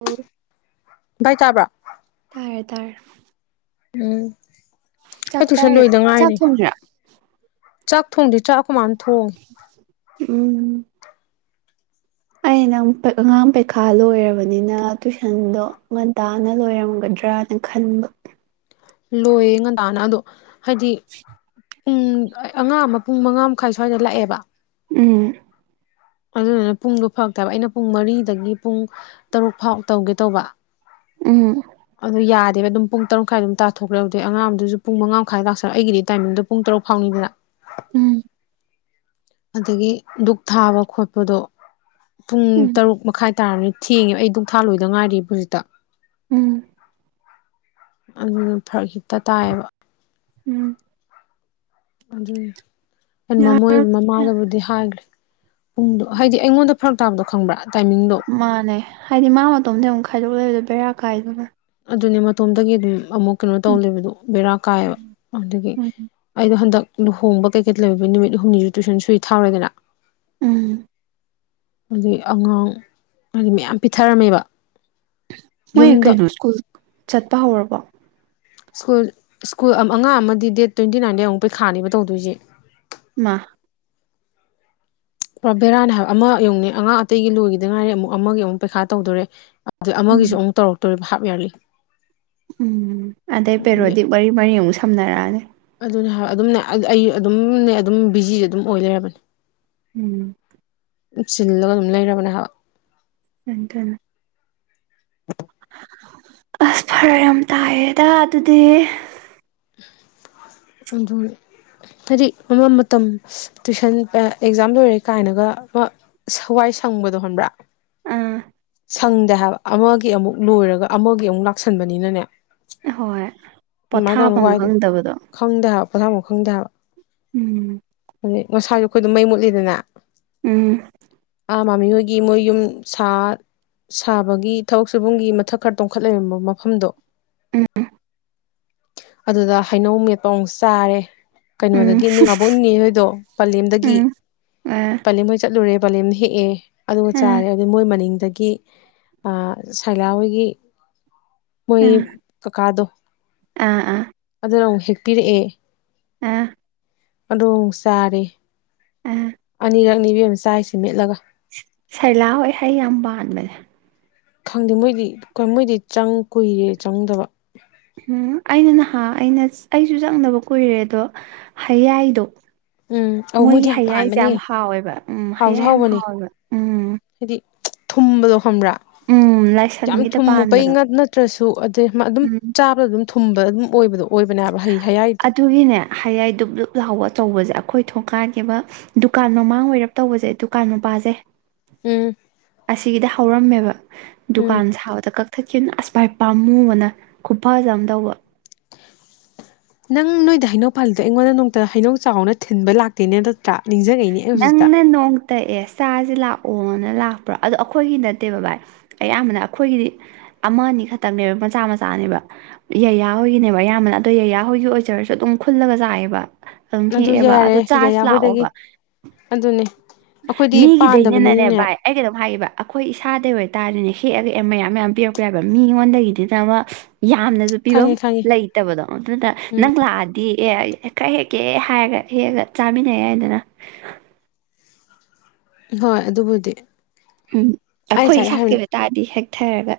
ꯑꯣ ꯚꯥꯏ ꯇꯥꯕ꯭ꯔꯥ ꯇꯥꯔꯦ ꯇꯥꯔꯦ ꯎꯝ ꯑꯩ ꯇꯨꯏꯁꯟ ꯆꯥꯛꯆꯥꯔꯒꯥ ꯂꯣꯏꯗ ꯆꯥꯛ ꯉꯥꯏꯔꯤ ꯊꯣꯡꯕ꯭ꯔꯥ ꯆꯥꯛ ꯊꯣꯡꯗꯦ ꯆꯥꯛ ꯑꯈꯣꯏ ꯃꯅꯥ ꯊꯣꯡꯉꯤ ꯎꯝ ꯑꯩꯅ ꯑꯉꯥꯡ ꯄꯔꯤꯈꯥ ꯂꯣꯏꯔꯕꯅꯤꯅ ꯇꯨꯏꯁꯟꯗꯣ ꯉꯟꯇꯥꯅ ꯂꯣꯏꯔꯝꯒꯗ꯭ꯔꯗꯤ ꯈꯟꯕ ꯂꯣꯏꯌꯦ ꯉꯟꯇꯥꯅ ꯑꯗꯣ ꯍꯥꯏꯗꯤ ꯄꯨꯡ ꯑꯉꯥꯡ ꯑꯃ ꯄꯨꯡ ꯃꯉꯥ ꯃꯈꯥꯏ ꯁ꯭ꯋꯥꯏꯗ ꯂꯥꯛꯑꯦꯕ ꯎꯝ ꯑꯗꯨꯗꯨꯅ ꯄꯨꯡꯗꯣ ꯐꯔꯛꯇꯕ ꯑꯩꯅ ꯄꯨꯡ ꯃꯔꯤꯗꯒꯤ ꯄꯨꯡ ꯇꯔꯨꯛ ꯐꯥꯎ ꯇꯧꯒꯦ ꯇꯧꯕ ꯎꯝ ꯑꯗꯨ ꯌꯥꯗꯦꯕ ꯑꯗꯨꯝ ꯄꯨꯡ ꯇꯔꯨꯛ ꯃꯈꯥꯏ ꯑꯗꯨꯝ ꯇꯥꯊꯣꯛꯈ꯭ꯔꯦ ꯑꯗꯨꯗꯩꯩ ꯑꯉꯥꯡ ꯑꯃꯗꯨꯁꯨ ꯄꯨꯡ ꯝꯉꯥ ꯃꯈꯥꯏ ꯇꯥꯁꯜꯂꯛ ꯑꯩꯒꯤꯗꯤ ꯇꯥꯏꯃꯤꯡꯗꯣ ꯄꯨꯡ ꯇꯔꯨꯛ ꯐꯥꯎꯅꯤꯗꯅ ꯎꯝ ꯑꯗꯨꯒꯤ ꯗꯨꯛ ꯊꯥꯕ ꯈꯣꯠꯄꯗꯣ ꯄꯨꯡ ꯎꯝ ꯇꯔꯨꯛ ꯃꯈꯥꯏ ꯇꯥꯥꯔꯅꯤ ꯊꯦꯡꯉꯦꯕ ꯑꯩ ꯗꯨꯛ ꯊꯥ ꯂꯣꯏꯗ ꯉꯥꯏꯔꯤꯕ ꯍꯧꯖꯤꯛꯇ ꯎꯝ ꯑꯗꯨ ꯐꯔꯛ ꯍꯤꯛꯇ ꯇꯥꯏꯌꯦꯕ ꯎꯝ ꯑꯗꯨꯏ ꯑꯩ ꯌꯥ ꯃꯃꯣꯏ ꯃꯃꯥ ꯃꯣꯏꯗꯗꯤ ꯍꯥꯏꯈ꯭ꯔꯦ ꯄꯨꯡꯗꯣ ꯍꯥꯏꯗꯤ ꯑꯩꯉꯣꯟꯗ ꯐꯔꯛ ꯇꯥꯕꯗꯣ ꯈꯪꯕ꯭ꯔꯥ ꯇꯥꯏꯃꯤꯡꯗꯣ ꯃꯥꯅꯦ ꯍꯥꯏꯗꯤ ꯃꯥ ꯃꯇꯣꯝꯇ ꯑꯃꯨꯛ ꯈꯥꯏꯗꯣꯛꯂꯩꯔꯥ ꯕꯦꯔꯥ ꯀꯥꯏꯗꯅ ꯑꯗꯨꯅꯦ ꯃꯇꯣꯝꯗꯒꯤ ꯑꯗꯨꯝ ꯑꯃꯨꯛ ꯀꯩꯅꯣ ꯎꯝ ꯇꯧꯂꯩꯕꯗꯣ ꯕꯦꯔꯥ ꯀꯥꯏꯌꯦꯕ ꯑꯗꯨꯒꯤ ꯎꯝ ꯑꯩꯗꯣ ꯍꯟꯗꯛ ꯂꯨꯍꯣꯡꯕ ꯀꯩꯀꯩ ꯂꯩꯕ ꯅꯨꯃꯤꯠ ꯍꯨꯝꯅꯤ ꯅꯠꯇꯔꯁꯨ ꯁꯣꯏ ꯊꯥꯎꯔꯦꯗꯅ ꯎꯝ ꯑꯗꯨꯒꯤ ꯑꯉꯥꯡ ꯍꯥꯏꯕꯗꯤ ꯌꯥꯝ ꯄꯤꯊꯔꯝꯃꯦꯕ ꯃꯣꯏ ꯌꯨꯝꯗ ꯀꯩꯅꯣ ꯁꯀꯨꯜ ꯆꯠꯄ ꯍꯧꯔꯕꯣ ꯁ꯭ꯀꯨꯜ ꯁ꯭ꯀꯨꯜ ꯑꯉꯥꯡ ꯑꯃꯗꯤ ꯗꯦꯠ ꯇꯋꯦꯟꯇꯤ ꯅꯥꯏꯟꯗꯩ ꯑꯃꯨꯛ ꯄꯩꯈꯥꯅꯦꯕ ꯇꯧꯗꯣꯏꯁꯦ ꯃꯥ ꯄꯨꯔꯥ ꯕꯦꯔꯥꯅꯦ ꯍꯥꯏꯕ ꯑꯃ ꯌꯦꯡꯉꯨꯅꯦ ꯑꯉꯥꯡ ꯑꯇꯩꯒꯤ ꯂꯣꯏꯈꯤꯗ ꯉꯥꯏꯔꯤ ꯑꯃꯨꯛ ꯑꯃꯒꯤ ꯑꯃꯨꯛ ꯄꯩꯈꯥ ꯇꯧꯗꯣꯔꯦ ꯑꯗꯩ ꯑꯃꯒꯤꯁꯨ ꯎꯝ ꯑꯃꯨꯛ ꯇꯧꯔꯛꯇꯣꯔꯦꯕ ꯍꯥꯞ ꯋꯔꯦ ꯎꯝ ꯑꯗꯩ ꯄꯦꯔꯣꯗꯤ ꯃꯔꯤ ꯃꯔꯤ ꯌꯦꯡꯎꯁꯦ ꯊꯝꯅꯔꯛꯑꯅꯤ ꯑꯗꯨꯅꯦ ꯍꯥꯏꯕ ꯑꯗꯨꯝꯅꯦ ꯑꯩ ꯑꯗꯨꯝꯅꯦ ꯑꯗꯨꯝ ꯕꯤꯖꯤꯁꯦ ꯑꯗꯨꯝ ꯑꯣꯏ ꯂꯩꯔꯕꯅꯦ ꯎꯝ ꯆꯤꯜꯂꯒ ꯑꯗꯨꯝ ꯂꯩꯔꯕꯅꯦ ꯍꯥꯏꯕ ꯑꯗꯨꯅꯦ ꯑꯁ ꯐꯔꯛ ꯌꯥꯝ ꯇꯥꯏꯌꯦꯗ ꯑꯗꯨꯗꯤ ꯑꯗꯨ ꯍꯥꯏꯗꯤ ꯑꯃ ꯃꯇꯝ ꯇꯨꯏꯁꯟ ꯑ ꯑꯦꯛꯖꯥꯝ ꯂꯣꯏꯔꯦ ꯀꯥꯏꯅꯒ ꯑꯃ ꯍꯋꯥꯏ ꯁꯪꯕꯗꯣ ꯍꯣꯟꯕ꯭ꯔꯥ ꯑ ꯁꯪꯗꯦ ꯍꯥꯏꯕ ꯑꯃꯒꯤ ꯑꯃꯨꯛ ꯂꯣꯏꯔꯒ ꯑꯃꯒꯤ ꯑꯃꯨꯛ ꯂꯥꯛꯁꯟꯕꯅꯤꯅꯅꯦ ꯍꯣꯏ ꯄꯣꯊꯥꯐꯝ ꯈꯪꯗꯕꯗꯣ ꯄꯣꯊꯥ ꯐꯝ ꯈꯪꯗꯦꯍꯥꯏꯕ ꯎꯝ ꯉꯥꯁꯥꯏꯁꯨ ꯑꯩꯈꯣꯏꯗꯨ ꯃꯩ ꯃꯨꯠꯂꯤꯗꯅ ꯎꯝ ꯑ ꯃꯃꯤꯍꯣꯏꯒꯤ ꯃꯣꯏ ꯌꯨꯝ ꯁꯥꯠ ꯁꯥꯕꯒꯤ ꯊꯕꯛ ꯁꯨꯕꯝꯒꯤ ꯃꯊꯛ ꯈꯔ ꯇꯣꯡꯈꯠ ꯂꯩꯔꯝꯕ ꯃꯐꯝꯗꯣ ꯎꯝ ꯑꯗꯨꯗ ꯍꯩꯅꯧ ꯃꯦꯠꯄꯧ ꯑꯃꯨꯛ ꯆꯥꯔꯦ ꯎꯝ ꯀꯩꯅꯣꯗꯒꯤ ꯅꯣꯏ ꯃꯍꯣꯛ ꯅꯦꯍꯣꯏꯗꯣ ꯄꯂꯦꯝꯗꯒꯤ ꯎꯝ ꯑꯥ ꯄꯂꯦꯝ ꯍꯣꯏ ꯆꯠꯂꯨꯔꯦ ꯄꯂꯦꯝꯅ ꯍꯦꯛꯑꯦ ꯑꯗꯨꯒ ꯑꯥ ꯆꯥꯔꯦ ꯑꯗꯨ ꯃꯣꯏ ꯃꯅꯤꯡ ꯒꯤ ꯑ ꯁꯥꯏꯒꯔꯥ ꯍꯣꯏꯒꯤ ꯃꯣꯏ ꯑꯥ ꯀꯥꯀꯥꯗꯣ ꯑꯥ ꯑꯥ ꯑꯗꯨꯅ ꯑꯃꯨꯛ ꯍꯦꯛ ꯄꯤꯔꯛꯑꯦ ꯑꯥ ꯑꯗꯣ ꯑꯃꯨꯛ ꯆꯥꯔꯦ ꯑꯥ ꯏꯔꯛꯅꯤ ꯕꯦꯝꯃ ꯆꯥꯏꯁꯤ ꯃꯦꯠꯂꯒ ꯁꯩꯂꯥ ꯍꯣꯏ ꯍꯩ ꯌꯥꯝ ꯄꯥꯟꯕꯅꯦ ꯈꯪꯗꯦ ꯃꯣꯏꯗꯤ ꯃꯣꯏꯗꯤ ꯆꯪ ꯀꯨꯏꯔꯦ ꯆꯪꯗꯕ ꯎꯝ ꯑꯩꯅ ꯅꯍꯥꯟ ꯑꯩꯅ ꯑꯩꯁꯨ ꯆꯪꯗꯕ ꯀꯨꯏꯔꯦ ꯑꯗꯣ ꯍꯩꯌꯥꯏꯗꯣ ꯎꯝ ꯑꯧ ꯃꯣꯏꯗꯤ ꯃꯣꯏꯒꯤ ꯌꯥꯝ ꯍꯌꯥꯏꯁꯦ ꯄꯥꯟꯕꯅꯦ ꯌꯥꯝ ꯍꯥꯎꯋꯦꯕ ꯎꯝ ꯍꯥꯎꯁꯨ ꯍꯌꯥꯏ ꯌꯥꯝ ꯍꯥꯎꯕꯅꯦ ꯍꯥꯎꯋꯦꯕ ꯎꯝ ꯍꯥꯏꯗꯤ ꯊꯨꯝꯕꯗꯣ ꯈꯪꯕ꯭ꯔꯥ ꯎꯝ ꯌꯥꯝ ꯂꯥꯏꯁꯪꯒꯤꯗ ꯊꯨꯝꯃꯨꯄꯩ ꯄꯥꯟꯕꯗꯣ ꯉꯛ ꯅꯠꯇ꯭ꯔꯁꯨ ꯑꯗꯩ ꯑꯗꯨꯝ ꯎꯝ ꯆꯥꯕ ꯑꯗꯨꯝ ꯊꯨꯝꯕ ꯑꯗꯨꯝ ꯑꯣꯏꯕꯗꯣ ꯑꯣꯏꯕꯅꯦꯕ ꯍꯩ ꯍꯌꯥꯏꯗꯣ ꯑꯗꯨꯒꯤꯅꯦ ꯍꯌꯥꯏ ꯗꯨꯛ ꯂꯨꯞ ꯂꯥꯎꯕ ꯑꯆꯧꯕꯁꯦ ꯑꯩꯈꯣꯏ ꯊꯣꯡꯀꯥꯒꯤꯕ ꯗꯨꯀꯥꯟ ꯃꯃꯥꯡ ꯑꯣꯏꯔꯞ ꯇꯧꯕꯁꯦ ꯗꯨꯀꯥꯟ ꯃꯄꯥꯖꯦ ꯎꯝ ꯑꯁꯤꯒꯤꯗꯤ ꯍꯧꯔꯝꯃꯦꯕ ꯎꯝ ꯗꯨꯀꯥꯟ ꯁꯥꯕꯗ ꯀꯛꯊꯠ ꯈꯤꯅ ꯑꯁ ꯚꯥꯏ ꯄꯥꯝꯃꯨꯕꯅ ꯈꯨꯐꯖ ꯑꯃ ꯇꯧꯕ ꯅꯪ ꯅꯣꯏꯗ ꯍꯩꯅꯧ ꯄꯥꯜꯂꯤꯗꯣ ꯑꯩꯉꯣꯟꯗ ꯅꯣꯡꯇ ꯍꯩꯅꯧ ꯆꯥꯎꯅ ꯊꯤꯟꯕ ꯂꯥꯛꯇꯦꯅꯦ ꯑꯗꯣ ꯇ ꯅꯤꯡꯖꯔꯩꯅꯦ ꯑꯩ ꯍꯧꯖꯤꯛꯇ ꯇꯛꯑꯦ ꯆꯥꯖꯦ ꯂꯥꯛꯑꯣꯅ ꯂꯥꯛꯄ꯭ꯔꯥ ꯑꯗꯣ ꯑꯩꯈꯣꯏꯒꯤ ꯅꯠꯇꯦꯕ ꯚꯥꯏ ꯑꯌꯥꯝꯕꯅ ꯑꯩꯈꯣꯏꯒꯤꯗꯤ ꯑꯃ ꯑꯅꯤ ꯈꯛꯇꯛꯅꯦꯕ ꯃꯆꯥ ꯃꯆꯥꯅꯦꯕ ꯌꯩꯌꯥꯍꯣꯏꯒꯤꯅꯦꯕ ꯑꯌꯥꯝꯕꯅ ꯑꯗꯣ ꯌꯩꯌꯥꯍꯣꯏꯒꯤ ꯑꯣꯏꯖꯔꯁꯨ ꯑꯗꯨꯝ ꯈꯨꯜꯂꯒ ꯆꯥꯏꯌꯦꯕ ꯑꯗꯨꯝ ꯍꯦꯛꯑꯦꯕ ꯑꯗꯨ ꯌꯥꯔꯦ ꯆꯥꯔꯁꯤ ꯌꯥꯌꯥ ꯍꯣꯏꯗꯒꯤ ꯂꯥꯛꯑꯣꯕ ꯑꯗꯨꯅꯦ ꯑꯩꯈꯣꯏꯗꯤ ꯃꯤꯒꯤꯗꯩꯅꯅꯦꯅ ꯄꯥꯟꯗꯕꯅꯤꯅꯅꯦ ꯚꯥꯏ ꯑꯩ ꯀꯩꯅꯣꯝ ꯍꯥꯏꯒꯦꯕ ꯑꯩꯈꯣꯏ ꯏꯁꯥꯗꯩ ꯑꯣꯏꯇꯥꯔꯦꯅꯦ ꯍꯦꯛꯑꯒ ꯑꯦ ꯃꯌꯥꯝ ꯃꯌꯥꯝ ꯄꯤꯔꯛꯄ ꯌꯥꯏꯕ ꯃꯤꯉꯣꯟꯗꯒꯤꯗꯤ ꯅ ꯑꯃ ꯌꯥꯝꯅꯁꯨ ꯄꯤꯕꯝ ꯈꯪꯉꯦ ꯈꯪꯉꯦ ꯂꯩꯇꯕꯗꯣ ꯑꯗꯨꯗ ꯎꯝ ꯅꯪ ꯂꯥꯛꯑꯗꯤ ꯑꯦ ꯈꯔ ꯍꯦꯛꯀꯦ ꯍꯥꯏꯔꯒ ꯍꯦꯛꯒ ꯆꯥꯃꯤꯟꯅ ꯌꯥꯏꯗꯅ ꯍꯣꯏ ꯑꯗꯨꯕꯨꯗꯤ ꯎꯝ ꯑꯩ ꯑꯩꯈꯣꯏ ꯉꯁꯥꯏꯗ ꯏꯁꯥꯀꯤ ꯍꯥꯏꯕꯅꯦ ꯑꯣꯏ ꯇꯥꯔꯗꯤ ꯍꯦꯛꯊꯔꯒ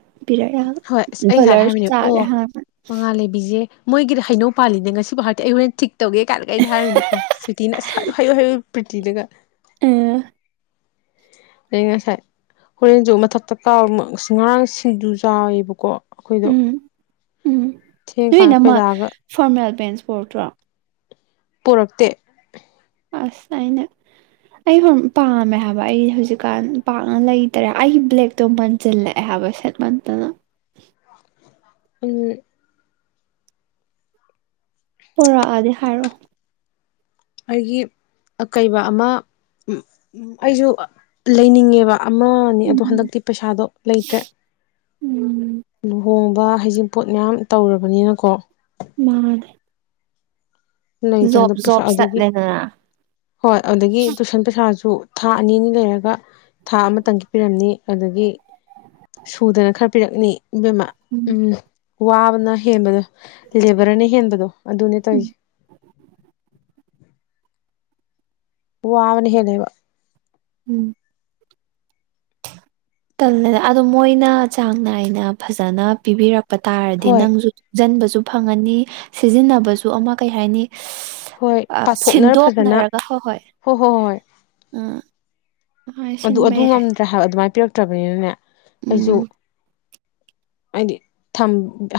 ꯍꯣꯏ ꯑꯁ ꯄꯤꯔꯛꯌꯥꯕ ꯑꯩ ꯉꯁꯥꯏꯗ ꯗꯣꯂꯔꯁꯨ ꯍꯥꯏꯕꯅꯦꯕ ꯑꯣ ꯆꯥꯒꯦ ꯍꯥꯏꯔꯛꯄꯅꯤ ꯃꯉꯥꯜꯂꯩꯕꯤꯁꯦ ꯃꯣꯏꯒꯤꯗ ꯍꯩꯅꯧ ꯄꯥꯜꯂꯤꯅꯦ ꯉꯁꯤ ꯕꯧ ꯍꯥꯏꯔꯛꯇꯦ ꯑꯩ ꯍꯣꯔꯦꯟ ꯊꯤꯛ ꯇꯧꯒꯦ ꯀꯥꯏꯂꯒ ꯑꯩꯗꯤ ꯍꯥꯏꯔꯝꯅꯤꯀꯣ ꯁꯨꯇꯤ ꯅ ꯑꯁ ꯍꯥꯏꯌꯨ ꯍꯥꯏꯌꯨ ꯍꯥꯏꯌꯨ ꯌꯨ ꯄꯔꯤꯇꯤꯗꯒ ꯑꯩꯃꯥ ꯑꯩ ꯉꯁꯥꯏ ꯍꯣꯔꯦꯟꯖꯨ ꯃꯊꯛꯇ ꯀꯥꯎꯃ ꯉꯔꯥꯡ ꯁꯤꯡꯖꯨ ꯆꯥꯋꯦꯕꯀꯣ ꯎꯝ ꯎꯝ ꯅꯣꯏ ꯊꯦꯡꯀꯥꯟ ꯏꯅꯝꯃ ꯑꯩꯈꯣꯏꯗꯥꯒ ꯐꯣꯔꯃꯦꯜ ꯄꯦꯟꯁ ꯄꯣꯔꯛꯇ꯭ꯔꯣ ꯄꯣꯔꯛꯇꯦ ꯑꯁ ꯑꯩꯅ ꯑꯩ ꯄꯥꯝꯃꯦ ꯍꯥꯏꯕ ꯑꯩ ꯍꯧꯖꯤꯛꯀꯥꯟ ꯄꯥꯛꯅ ꯂꯩꯇꯔꯦ ꯑꯩꯒꯤ ꯕ꯭ꯂꯦꯛꯇꯣ ꯃꯟꯖꯤꯜꯂꯛꯑꯦ ꯍꯥꯏꯕ ꯁꯦꯠꯃꯟꯇꯅ ꯎꯝ ꯄꯣꯔꯛꯑꯗꯤ ꯍꯥꯏꯔꯛꯑꯣ ꯑꯩꯒꯤ ꯑꯀꯩꯕ ꯑꯃ ꯑꯩꯖꯤ ꯂꯩꯅꯤꯡꯉꯦꯕ ꯑꯃ ꯑꯅꯤ ꯑꯗꯣ ꯎꯝ ꯍꯟꯗꯛꯇꯤ ꯄꯩꯁꯥꯗꯣ ꯂꯩꯇ꯭ꯔꯦ ꯎꯝ ꯂꯨꯍꯣꯡ ꯕ ꯍꯩꯖꯤꯡ ꯄꯣꯠ ꯃꯌꯥꯝ ꯇꯧꯔꯕꯅꯤꯅꯀꯣ ꯃꯥꯅꯦ ꯂꯩꯇ꯭ꯔꯦ ꯖꯣꯞ ꯍꯟꯗꯛ ꯄꯩꯁꯥ ꯖꯣꯞ ꯑꯗꯒꯤ ꯆꯠꯂꯦꯗꯅ ꯍꯣꯏ ꯑꯗꯒꯤ ꯇꯨꯏꯁꯟ ꯄꯩꯁꯥꯁꯨ ꯊꯥ ꯑꯅꯤ ꯑꯅꯤ ꯂꯩꯔꯒ ꯊꯥ ꯑꯃꯇꯪꯒꯤ ꯄꯤꯔꯝꯅꯤ ꯑꯗꯒꯤ ꯁꯨꯗꯅ ꯈꯔ ꯄꯤꯔꯛꯅꯤ ꯏꯕꯦꯝꯃꯥ ꯎꯝ ꯋꯥꯕꯅ ꯍꯦꯟꯕꯗꯣ ꯂꯦꯕꯔꯅ ꯍꯦꯟꯕꯗꯣ ꯑꯗꯨꯅꯦ ꯎꯝ ꯇꯧꯏꯖꯦ ꯋꯥꯕꯅ ꯍꯦꯜꯂꯦꯕ ꯎꯝ ꯇꯜꯂꯦꯗꯥ ꯑꯗꯣ ꯃꯣꯏꯅ ꯆꯥꯡ ꯅꯥꯏꯅ ꯐꯖꯅ ꯄꯤꯕꯤꯔꯛ ꯄ ꯇꯥꯔꯗꯤ ꯍꯣꯏ ꯅꯪꯁꯨ ꯇꯨꯡꯖꯟꯕ ꯁꯨ ꯐꯪꯉꯅꯤ ꯁꯤꯖꯤꯟꯅꯕꯁꯨ ꯑꯃ ꯀꯩ ꯍꯥꯏꯅꯤ ꯍꯣꯏ ꯄꯥꯊꯣꯛꯅꯔ ꯐꯖꯅ ꯁꯤꯟꯗꯣꯛꯅꯔꯒ ꯍꯣꯏ ꯍꯣꯏ ꯍꯣꯏ ꯍꯣꯏ ꯎꯝ ꯍꯣꯏ ꯑꯗꯨ ꯁꯤꯟꯕ ꯑꯗꯨ ꯌꯥꯏ ꯉꯝꯗ꯭ꯔꯦ ꯍꯥꯏꯕ ꯑꯗꯨꯃꯥꯏꯅ ꯄꯤꯔꯛꯇ꯭ꯔꯕꯅꯤꯅꯅꯦ ꯑꯩꯁꯨ ꯎꯝ ꯍꯥꯏꯗꯤ ꯊꯝ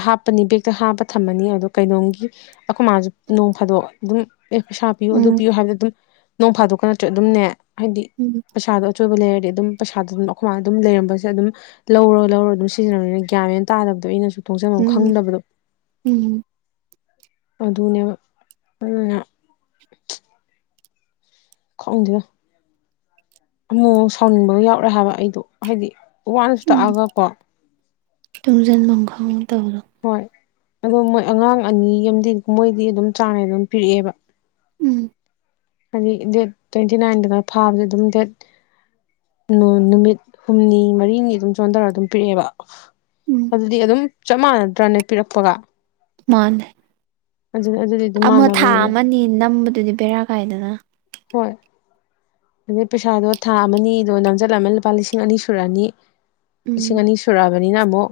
ꯍꯥꯞꯄꯅꯤ ꯕꯦꯛꯇ ꯍꯥꯞꯄ ꯊꯝꯃꯅꯤ ꯑꯣ ꯀꯩꯅꯣꯝꯒꯤ ꯑꯩꯈꯣꯏ ꯃꯥꯁꯨ ꯅꯣꯡ ꯐꯥꯗꯣꯛ ꯑꯗꯨꯝ ꯑꯦ ꯄꯩꯁꯥꯥ ꯄꯤꯌꯣ ꯑꯗꯨ ꯎꯝ ꯄꯤꯌꯣ ꯍꯥꯏꯕꯗ ꯑꯗꯨꯝ ꯅꯣꯡ ꯐꯥꯗꯣꯛꯀ ꯅꯠꯇ꯭ꯔꯦ ꯑꯗꯨꯝꯅꯦ ꯍꯥꯏꯗꯤ ꯎꯝ ꯄꯩꯁꯥꯗꯣ ꯑꯆꯣꯏꯕ ꯂꯩꯔꯗꯤ ꯑꯗꯨꯝ ꯄꯩꯁꯥꯗꯣ ꯑꯗꯨꯝ ꯑꯩꯈꯣꯏ ꯃꯥꯅ ꯑꯗꯨꯝꯔꯝꯕꯁꯦ ꯑꯗꯨꯝ ꯂꯧꯔ ꯂꯧꯔ ꯑꯗꯨꯝ ꯁꯤꯖꯤꯟꯅꯔꯕꯅꯤꯅ ꯒ꯭ꯌꯥꯟꯅꯦꯅ ꯇꯥꯗꯕꯗꯣ ꯑꯩꯅꯁꯨ ꯇꯨꯡꯖꯟꯕꯝ ꯎꯝ ꯈꯪꯗꯕꯗꯨ ꯑꯗꯨ ꯎꯝ ꯑꯗꯨꯅ‌ꯦꯕꯥ ꯑꯗꯨꯅ ꯈꯥꯎꯗꯣ ꯑꯃꯨꯃꯨꯛ ꯁꯥꯎꯅꯤꯡꯕ ꯌꯥꯎꯔꯛꯑꯦ ꯍꯥꯏꯕ ꯑꯩꯗꯣ ꯍꯥꯏꯗꯤ ꯋꯥꯟꯁ ꯇꯛꯑꯒꯀꯣ ꯇꯨꯡꯖꯦꯜꯕꯝ ꯈꯪꯉ ꯇꯧꯔꯣ ꯍꯣꯏ ꯑꯗꯣ ꯃꯣꯏ ꯑꯉꯥꯡ ꯑꯅꯤ ꯑꯃꯗꯤ ꯃꯣꯏꯗꯤ ꯑꯗꯨꯝ ꯆꯥꯡꯅꯩ ꯑꯗꯨꯝ ꯄꯤꯔꯛꯑꯦꯕ ꯎꯝ ꯍꯥꯏꯗꯤ ꯗꯦꯠ ꯇ꯭ꯋꯦꯟꯇꯤ ꯅꯥꯏꯟꯗꯒ ꯐꯥꯕꯁ ꯑꯗꯨꯝ ꯗꯦꯠ ꯅꯨꯃꯤꯠ ꯍꯨꯝꯅꯤ ꯃꯔꯤꯅꯤ ꯑꯗꯨꯝ ꯆꯣꯟꯊꯔꯒ ꯑꯗꯨꯝ ꯄꯤꯔꯛꯑꯦꯕ ꯎꯝ ꯑꯗꯨꯗꯤ ꯑꯗꯨꯝ ꯆꯞ ꯃꯥꯟꯅꯗ꯭ꯔꯅꯦ ꯄꯤꯔꯛꯄꯒ ꯃꯥꯥꯟꯅꯦ ꯑꯗꯨꯅ ꯑꯗꯨꯗꯤ ꯑꯗꯨꯝ ꯑꯃ ꯊꯥ ꯃꯥꯟꯅꯕꯅꯤꯅ ꯑꯃꯅꯤ ꯅꯝꯕ ꯑꯗꯨꯗꯤ ꯕꯦꯔꯥ ꯀꯥꯏꯗꯅ ꯍꯣꯏ ꯑꯗꯨꯗꯩ ꯄꯩꯁꯥꯗꯣ ꯊꯥ ꯑꯃꯅꯤ ꯗꯣ ꯅꯝꯖꯜꯂꯝꯃ ꯂꯨꯄꯥ ꯂꯤꯁꯤꯡ ꯑꯅꯤ ꯁꯨꯔꯛꯑꯅꯤ ꯎꯝ ꯂꯤꯁꯤꯡ ꯑꯅꯤ ꯁꯨꯔꯥ ꯃꯅꯤꯅ ꯑꯃꯨꯛ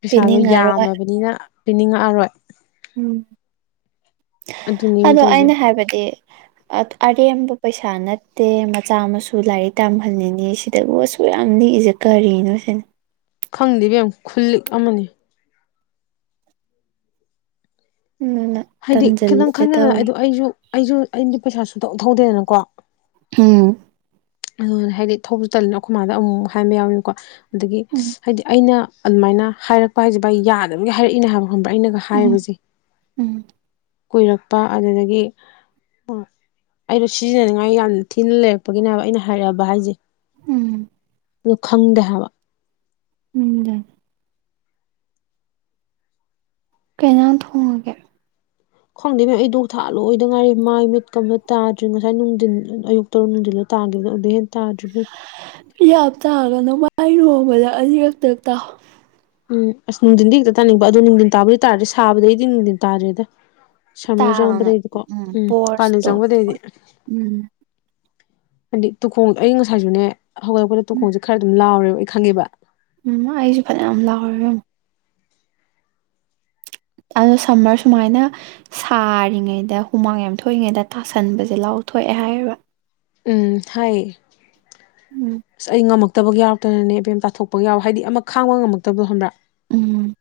ꯄꯩꯁꯥꯗꯣ ꯄꯤꯅꯤꯡꯉꯔꯣꯏ ꯌꯥꯝꯃꯕꯅꯤꯅ ꯄꯤꯅꯤꯡꯉꯛꯑꯔꯣꯏ ꯎꯝ ꯑꯗꯨꯅꯤ ꯃꯤ ꯑꯗꯣ ꯇꯧꯔꯤꯁꯦ ꯑꯩꯅ ꯍꯥꯏꯕꯗꯤ ꯑꯔꯦꯝꯕ ꯄꯩꯁꯥ ꯅꯠꯇꯦ ꯃꯆꯥ ꯃꯁꯨ ꯂꯥꯏꯔꯤꯛ ꯇꯝꯍꯟꯅꯤꯡꯅꯤ ꯁꯤꯗꯕꯨ ꯑꯁꯨꯛ ꯌꯥꯝ ꯅꯤꯛꯏꯁꯦ ꯀꯔꯤꯅꯣ ꯁꯤꯅꯤ ꯈꯪꯗꯦꯕꯦꯝ ꯈꯨꯜꯂꯤꯛ ꯑꯃꯅꯤ ꯑꯗꯨꯅ ꯍꯥꯏꯗꯤ ꯈꯤꯇꯪ ꯇꯟꯖꯜꯂꯛꯑꯦ ꯈꯟꯗꯅ ꯇꯧꯔꯤ ꯑꯗꯣ ꯑꯩꯁꯨ ꯑꯩꯁꯨ ꯅꯥꯪꯗꯤ ꯄꯩꯁꯥꯁꯨꯧ ꯊꯧꯗꯦꯗꯅꯀꯣ ꯎꯝ ꯎꯝ ꯍꯥꯏꯗꯤ ꯊꯧꯕꯁꯨ ꯇꯂꯅ ꯑꯩꯈꯣꯏ ꯃꯥꯗ ꯑꯃꯨꯛ ꯍꯥꯏꯕ ꯌꯥꯎꯏꯅꯤꯀꯣ ꯑꯗꯒꯤ ꯎꯝ ꯍꯥꯏꯗꯤ ꯑꯩꯅ ꯑꯗꯨꯃꯥꯏꯅ ꯑꯩꯅꯒ ꯎꯝ ꯍꯥꯏꯕ ꯎꯝ ꯀꯨꯏꯔꯛꯄ ꯑꯗꯨꯗꯒꯤ ꯑꯩꯗꯣ ꯁꯤꯖꯤꯟꯅꯅꯤꯡꯉꯥꯏ ꯌꯥꯝ ꯊꯤꯅ ꯂꯩꯔꯛꯄꯒꯤꯅꯦꯕ ꯑꯩꯅ ꯍꯥꯏꯔꯦꯕ ꯍꯥꯏꯖꯦ ꯎꯝ ꯈꯪꯗꯦ ꯍꯥꯏꯕ ꯎꯝꯗ ꯀꯩꯅ ꯊꯣꯡꯉꯒꯦ ꯈꯪꯗꯦ ꯃꯦꯝ ꯑꯩꯗꯣꯛ ꯊꯥ ꯂꯣꯏꯗ ꯉꯥꯏꯔꯤꯦ ꯃꯥꯏ ꯃꯤꯠꯀꯕ ꯇꯥꯗ꯭ꯔꯤ ꯉꯁꯥꯏ ꯅꯨꯡꯊꯤꯟ ꯑꯌꯨꯛ ꯇꯔꯨꯛ ꯅꯨꯡꯊꯜꯂꯣ ꯇꯥꯈꯤꯕꯗꯣ ꯑꯗꯨꯗ ꯍꯦꯟ ꯇꯥꯗ꯭ꯔꯤꯕ ꯏ ꯇꯥꯑꯒ ꯅ ꯋꯥꯥꯏꯔꯨꯕꯗ ꯑꯅꯤꯔꯛꯇ ꯇꯥꯎ ꯎꯝ ꯑꯁ ꯅꯨꯡꯊꯤꯟꯗꯤ ꯍꯦꯛꯇ ꯇꯥꯅꯤꯡꯕ ꯑꯗꯨꯣ ꯅꯨꯡꯊꯤꯟ ꯇꯥꯕꯗꯤ ꯇꯥꯔꯗꯤ ꯁꯥꯕꯗꯩꯗꯤ ꯅꯨꯡꯊꯤꯟ ꯇꯥꯔꯦꯗ ꯁꯝꯃꯔ ꯇꯥꯒꯅꯣ ꯆꯪꯕꯗꯩꯗꯤꯀꯣ ꯎꯝ ꯀꯥꯂꯦꯟ ꯄꯣꯔꯁꯇꯣ ꯆꯪꯕꯗꯩꯗꯤ ꯎꯝ ꯍꯥꯏꯗꯤ ꯇꯨꯈꯣꯡꯗ ꯑꯩ ꯉꯁꯥꯏꯁꯨꯅꯦ ꯍꯧꯒꯠꯂꯄꯗꯨꯣꯡꯁꯦ ꯈꯔ ꯑꯗꯨꯝ ꯂꯥꯎꯔꯦꯕ ꯍꯣꯏ ꯈꯪꯉꯦꯕ ꯎꯝ ꯑꯩꯁꯨ ꯐꯅꯌꯥꯝ ꯂꯥꯎꯔ ꯑꯗꯣ ꯁꯝꯃꯔ ꯁꯨꯃꯥꯏꯅ ꯁꯥꯔꯤꯉꯩꯗ ꯍꯨꯃꯥꯡ ꯌꯥꯝ ꯊꯣꯛꯏꯉꯩꯗ ꯇꯥꯁꯟꯕꯁꯦ ꯂꯥꯎꯊꯣꯛꯑꯦ ꯍꯥꯏꯌꯦꯕ ꯎꯝ ꯍꯥꯏ ꯎꯝ ꯑꯩ ꯉꯝꯃ ꯐꯠꯇꯕ ꯌꯥꯎꯗꯅꯅꯦ ꯑꯦꯕꯦꯝ ꯇꯥꯊꯣꯛꯄꯒ ꯌꯥꯎꯔꯦ ꯍꯥꯏꯗꯤ ꯑꯃ ꯈꯥꯡꯕ ꯉꯃꯛꯇꯕꯣ ꯈꯣꯟꯕ꯭ꯔꯥ ꯎꯝ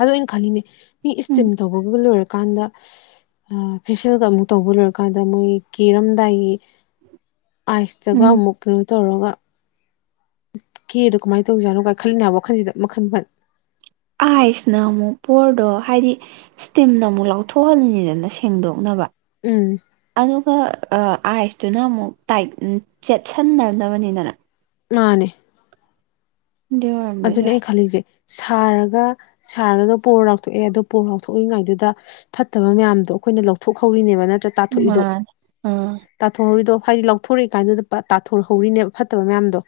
ꯑꯗꯨ ꯑꯣꯏꯅ ꯈꯜꯂꯤꯅꯦ ꯃꯤ ꯎꯝ ꯏꯁꯇꯤꯝ ꯇꯧꯕꯒ ꯂꯣꯏꯔꯛ ꯀꯀꯥꯟꯗ ꯐꯦꯁꯤꯌꯦꯦꯜꯒ ꯑꯃꯨꯛ ꯇꯧꯕ ꯂꯣꯏꯔꯀꯥꯟꯗ ꯃꯣꯏ ꯀꯤꯔꯝꯗꯥꯏꯒꯤ ꯎꯝ ꯑꯁꯇꯒꯃꯨꯛ ꯇꯧꯔꯒ ꯀꯦꯗꯣ ꯀꯃꯥꯏꯅ ꯇꯧꯖꯥꯠꯅꯣ ꯀꯥꯏ ꯈꯜꯂꯤꯅꯦ ꯋꯥꯈꯜꯁꯤꯗ ꯃꯈꯟ ꯃꯈꯜ ꯑꯥꯏꯁꯅ ꯑꯃꯨꯛ ꯄꯣꯔꯗꯣ ꯍꯥꯏꯗꯤ ꯏꯁꯇꯤꯝꯅ ꯑꯃꯨꯛ ꯂꯥꯎꯊꯣꯛꯍꯜꯂꯤꯅꯤꯗꯅ ꯁꯦꯡꯗꯣꯛꯅꯕ ꯎꯝ ꯑꯕ ꯑ ꯑꯥꯏꯁꯇꯨꯅ ꯑꯃꯨꯛ ꯇꯥꯏꯠ ꯆꯦꯠꯁꯟꯅꯅꯕꯅꯤꯗꯅ ꯃꯥꯅꯦ ꯑꯗꯨꯏ ꯑ ꯑꯣꯏꯔꯝꯕꯁꯨ ꯌꯥꯏ ꯅ ꯈꯂꯤꯁꯦ ꯁꯥꯔꯒ ꯁꯥꯔꯒꯅ ꯄꯣꯔ ꯂꯥꯎꯊꯣꯛꯑꯦ ꯑꯗꯣ ꯄꯣꯔ ꯂꯥꯎꯊꯣꯛꯏꯉꯥꯏꯗꯨꯗ ꯐꯠꯇꯕ ꯃꯌꯥꯝꯗꯣ ꯑꯩꯈꯣꯏꯅ ꯂꯧꯊꯣꯛꯍꯧꯔꯤꯅꯦꯕ ꯅꯠꯇ꯭ꯔ ꯇꯥꯊꯣꯛꯏꯗꯣ ꯃꯥꯅꯦ ꯑꯥ ꯇꯥꯊꯣꯛꯍꯧꯔꯤꯗꯣ ꯍꯥꯏꯗꯤ ꯂꯧꯊꯣꯔꯛꯏ ꯀꯥꯟꯗꯨꯗ ꯇꯥꯊꯣꯔꯛꯍꯧꯔꯤꯅꯦꯕ ꯐꯠꯇꯕ ꯃꯌꯥꯝꯗꯣ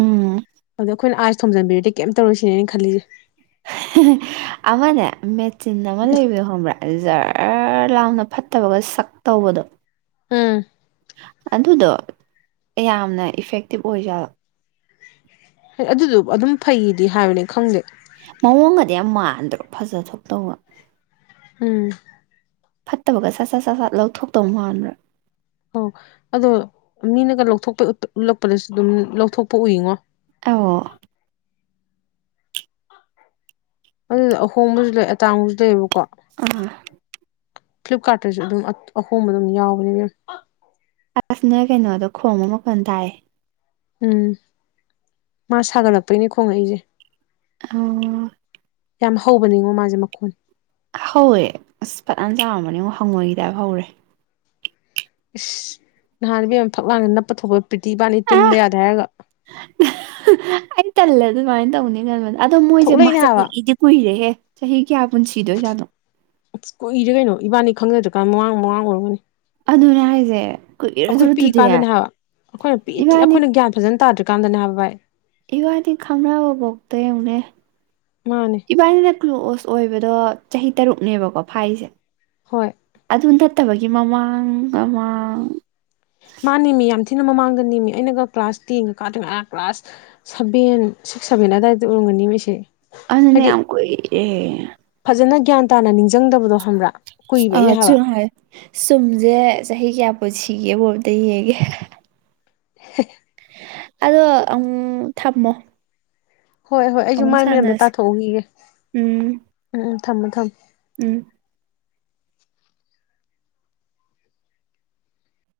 ꯎꯝ ꯑꯣꯗꯣꯏ ꯑꯁ ꯊꯣꯝꯖꯟꯕꯤꯔꯗꯤ ꯀꯩꯝ ꯇꯧꯔꯨꯁꯤꯅꯦꯅ ꯈꯜꯂꯤꯁꯦ ꯑꯃꯅꯦ ꯆꯤꯟ ꯑꯃ ꯂꯩꯕꯗꯨ ꯈꯣꯟꯕ꯭ꯔꯥ꯫ ꯖꯥꯔ ꯂꯥꯎꯅ ꯐꯠꯇꯕꯒ ꯁꯛ ꯇꯧꯕꯗꯣ꯫ ꯎꯝ꯫ ꯑꯗꯨꯗꯣ ꯌꯥꯝꯅ ꯏꯐꯦꯛꯇꯤꯚ ꯑꯣꯏꯖꯥꯂꯣ꯫ ꯑꯗꯨꯗꯣ ꯑꯗꯨꯝ ꯐꯩꯗꯤ ꯍꯥꯏꯕꯅꯤ ꯈꯪꯗꯦ꯫ ꯃꯑꯣꯡꯒꯗꯤ ꯌꯥꯝ ꯃꯥꯟꯗꯕꯥ ꯐꯖꯊꯣꯛꯇꯧꯕ꯫ ꯎꯝ ꯐꯠꯇꯕꯒ ꯁꯠ ꯁꯠ ꯁꯠ ꯁꯠ ꯂꯧꯊꯣꯛꯇꯧ ꯃꯥꯟꯕ꯭ꯔꯥ꯫ ꯑꯣ ꯑꯗꯣ ꯃꯤꯅꯒ ꯂꯧꯊꯣꯛꯄ ꯎꯠꯂꯛꯄꯗꯁꯨ ꯑꯗꯨꯝ ꯂꯧꯊꯣꯛꯄ ꯎꯏꯉꯣ꯫ ꯑ꯫ ꯑꯗꯨꯗ ꯑꯍꯣꯡꯕꯁꯨ ꯂꯩ ꯑꯇꯥꯡꯕꯁꯨ ꯂꯩꯌꯦꯕꯀꯣ꯫ ꯑ꯫ ꯐ꯭ꯂꯤꯞꯀꯥꯔꯠꯇꯁꯨ ꯑꯗꯨꯝ ꯑꯍꯣꯡꯕ ꯑꯗꯨꯝ ꯌꯥꯎꯕꯅꯦ ꯃꯦꯝ꯫ ꯑꯥꯁꯅ ꯀꯩꯅꯣꯗꯣ ꯈꯣꯡꯕ ꯃꯈꯣꯟ ꯇꯥꯏꯑ꯫ ꯎꯝ ꯃꯥ ꯁꯥꯒꯠꯂꯛꯄꯩꯅꯦ ꯈꯣꯡꯉꯛ ꯑꯩꯁꯦ꯫ ꯑꯣ꯫ ꯌꯥꯝ ꯍꯧꯕꯅꯤꯉꯣ ꯃꯥꯁꯦ ꯃꯈꯣꯟ꯫ ꯍꯧꯑꯦ ꯑꯁ ꯐꯥꯅꯤꯌꯝ ꯆꯥꯎꯥꯔꯝꯕꯅꯦ ꯑꯃꯨꯛ ꯍꯪꯉꯣꯏꯈꯤꯗꯥꯕ ꯍꯧꯔꯦ꯫ ꯏꯁꯁ ꯅꯍꯥꯟꯅꯕꯤ ꯌꯥꯝ ꯊꯛꯂꯥꯡꯅ ꯅꯞꯄ ꯊꯣꯛꯄ ꯄꯤꯇꯤ ꯏꯕꯅꯤ ꯑꯥ ꯇꯨꯝꯕ ꯌꯥꯗ ꯍꯥꯏꯔꯒ꯫ ꯑꯗꯨꯉꯥꯏ ꯇꯧꯅꯤ ꯑꯗꯣ ꯃꯣꯏꯁꯦ ꯊꯣꯛꯂꯛꯏꯅꯦ ꯃꯥꯁꯦ ꯍꯥꯏꯕ ꯀꯨꯏꯗꯤ ꯀꯨꯏꯔꯦꯍꯦ꯫ ꯆꯍꯤ ꯀꯌꯥ ꯄꯨꯟꯁꯤꯗꯣꯏꯖꯥꯠꯅꯣ꯫ ꯑꯁ ꯀꯨꯏꯔꯦ ꯀꯩꯅꯣ ꯏꯕꯥꯅꯤ ꯈꯪꯅꯗ꯭ꯔꯀꯥꯟꯗ ꯃꯃꯥꯡ ꯃꯃꯥꯡ ꯑꯣꯏꯔꯝꯒꯅꯤ ꯑꯗꯨꯅꯦ ꯍꯥꯏꯁꯦ ꯑꯩꯈꯣꯏ ꯀꯨꯏꯔꯗ꯭ꯔꯠꯇꯨꯗꯤ ꯄꯤꯛꯏꯀꯥꯟꯗꯅꯦ ꯍꯥꯏꯕ ꯏꯕꯥꯅꯤ ꯀꯥꯟꯗꯅ ꯍꯥꯏꯕꯏ ꯏꯕꯥꯏꯅꯤ ꯈꯪꯅꯕꯐꯧꯗ ꯌꯦꯡꯨꯅꯦ ꯃꯥꯅꯦ ꯏꯕꯥꯏꯅꯤꯗ ꯂꯣꯛꯑꯣꯁ ꯑꯣꯏꯕꯗꯣ ꯆꯍꯤ ꯇꯔꯨꯛꯅꯦꯕꯀꯣ ꯐꯥꯏꯁꯦ ꯍꯣꯏ ꯑꯗꯨꯗ ꯐꯠꯇꯕꯒꯤ ꯃꯃꯥꯡ ꯃꯃꯥꯡ ꯃꯥꯅꯤ ꯃꯤ ꯌꯥꯝ ꯁꯤꯅ ꯃꯃꯥꯡꯗ ꯅꯦꯃꯤ ꯑꯩꯅꯒ ꯀ꯭ꯂꯥꯁ ꯇꯦꯟꯒ ꯀꯥꯗ꯭ꯔꯤꯉ ꯀ꯭ꯂꯥꯁ ꯁꯕꯦꯟ ꯁꯤꯛꯁ ꯁꯕꯦꯟ ꯑꯗꯨꯋꯥꯏꯗ ꯎꯔꯝꯒꯅꯤꯃꯤꯁꯦ ꯑꯗꯨꯅꯦ ꯌꯥꯝꯝ ꯀꯣꯏ ꯑꯦ ꯐꯖꯅ ꯒ꯭ꯌꯥꯟ ꯇꯥꯅ ꯅꯤꯡꯁꯤꯡꯗꯕꯗꯣ ꯍꯪꯕ꯭ꯔꯥ ꯑ ꯆꯨꯝ ꯍꯣꯏ ꯁꯨꯝꯁꯦ ꯆꯍꯤ ꯀꯌꯥ ꯑꯩꯈ ꯁꯤꯒꯦꯕꯨ ꯑꯇ ꯌꯦꯡꯒꯦ ꯍꯦ ꯑꯗꯣ ꯑꯪ ꯊꯝꯃꯣ꯫ ꯍꯣꯏ ꯍꯣꯏ ꯑꯩꯁꯨ ꯑꯃꯨꯛ ꯃꯥꯏ ꯑꯝꯇ ꯁꯥꯟꯅꯁꯤ ꯇꯥꯊꯣꯛꯎꯈꯤꯒꯦ ꯎꯝ ꯎꯝ ꯎꯝ꯫ ꯊꯝꯃꯦ- ꯊꯝꯃꯦ꯫ ꯎꯝ꯫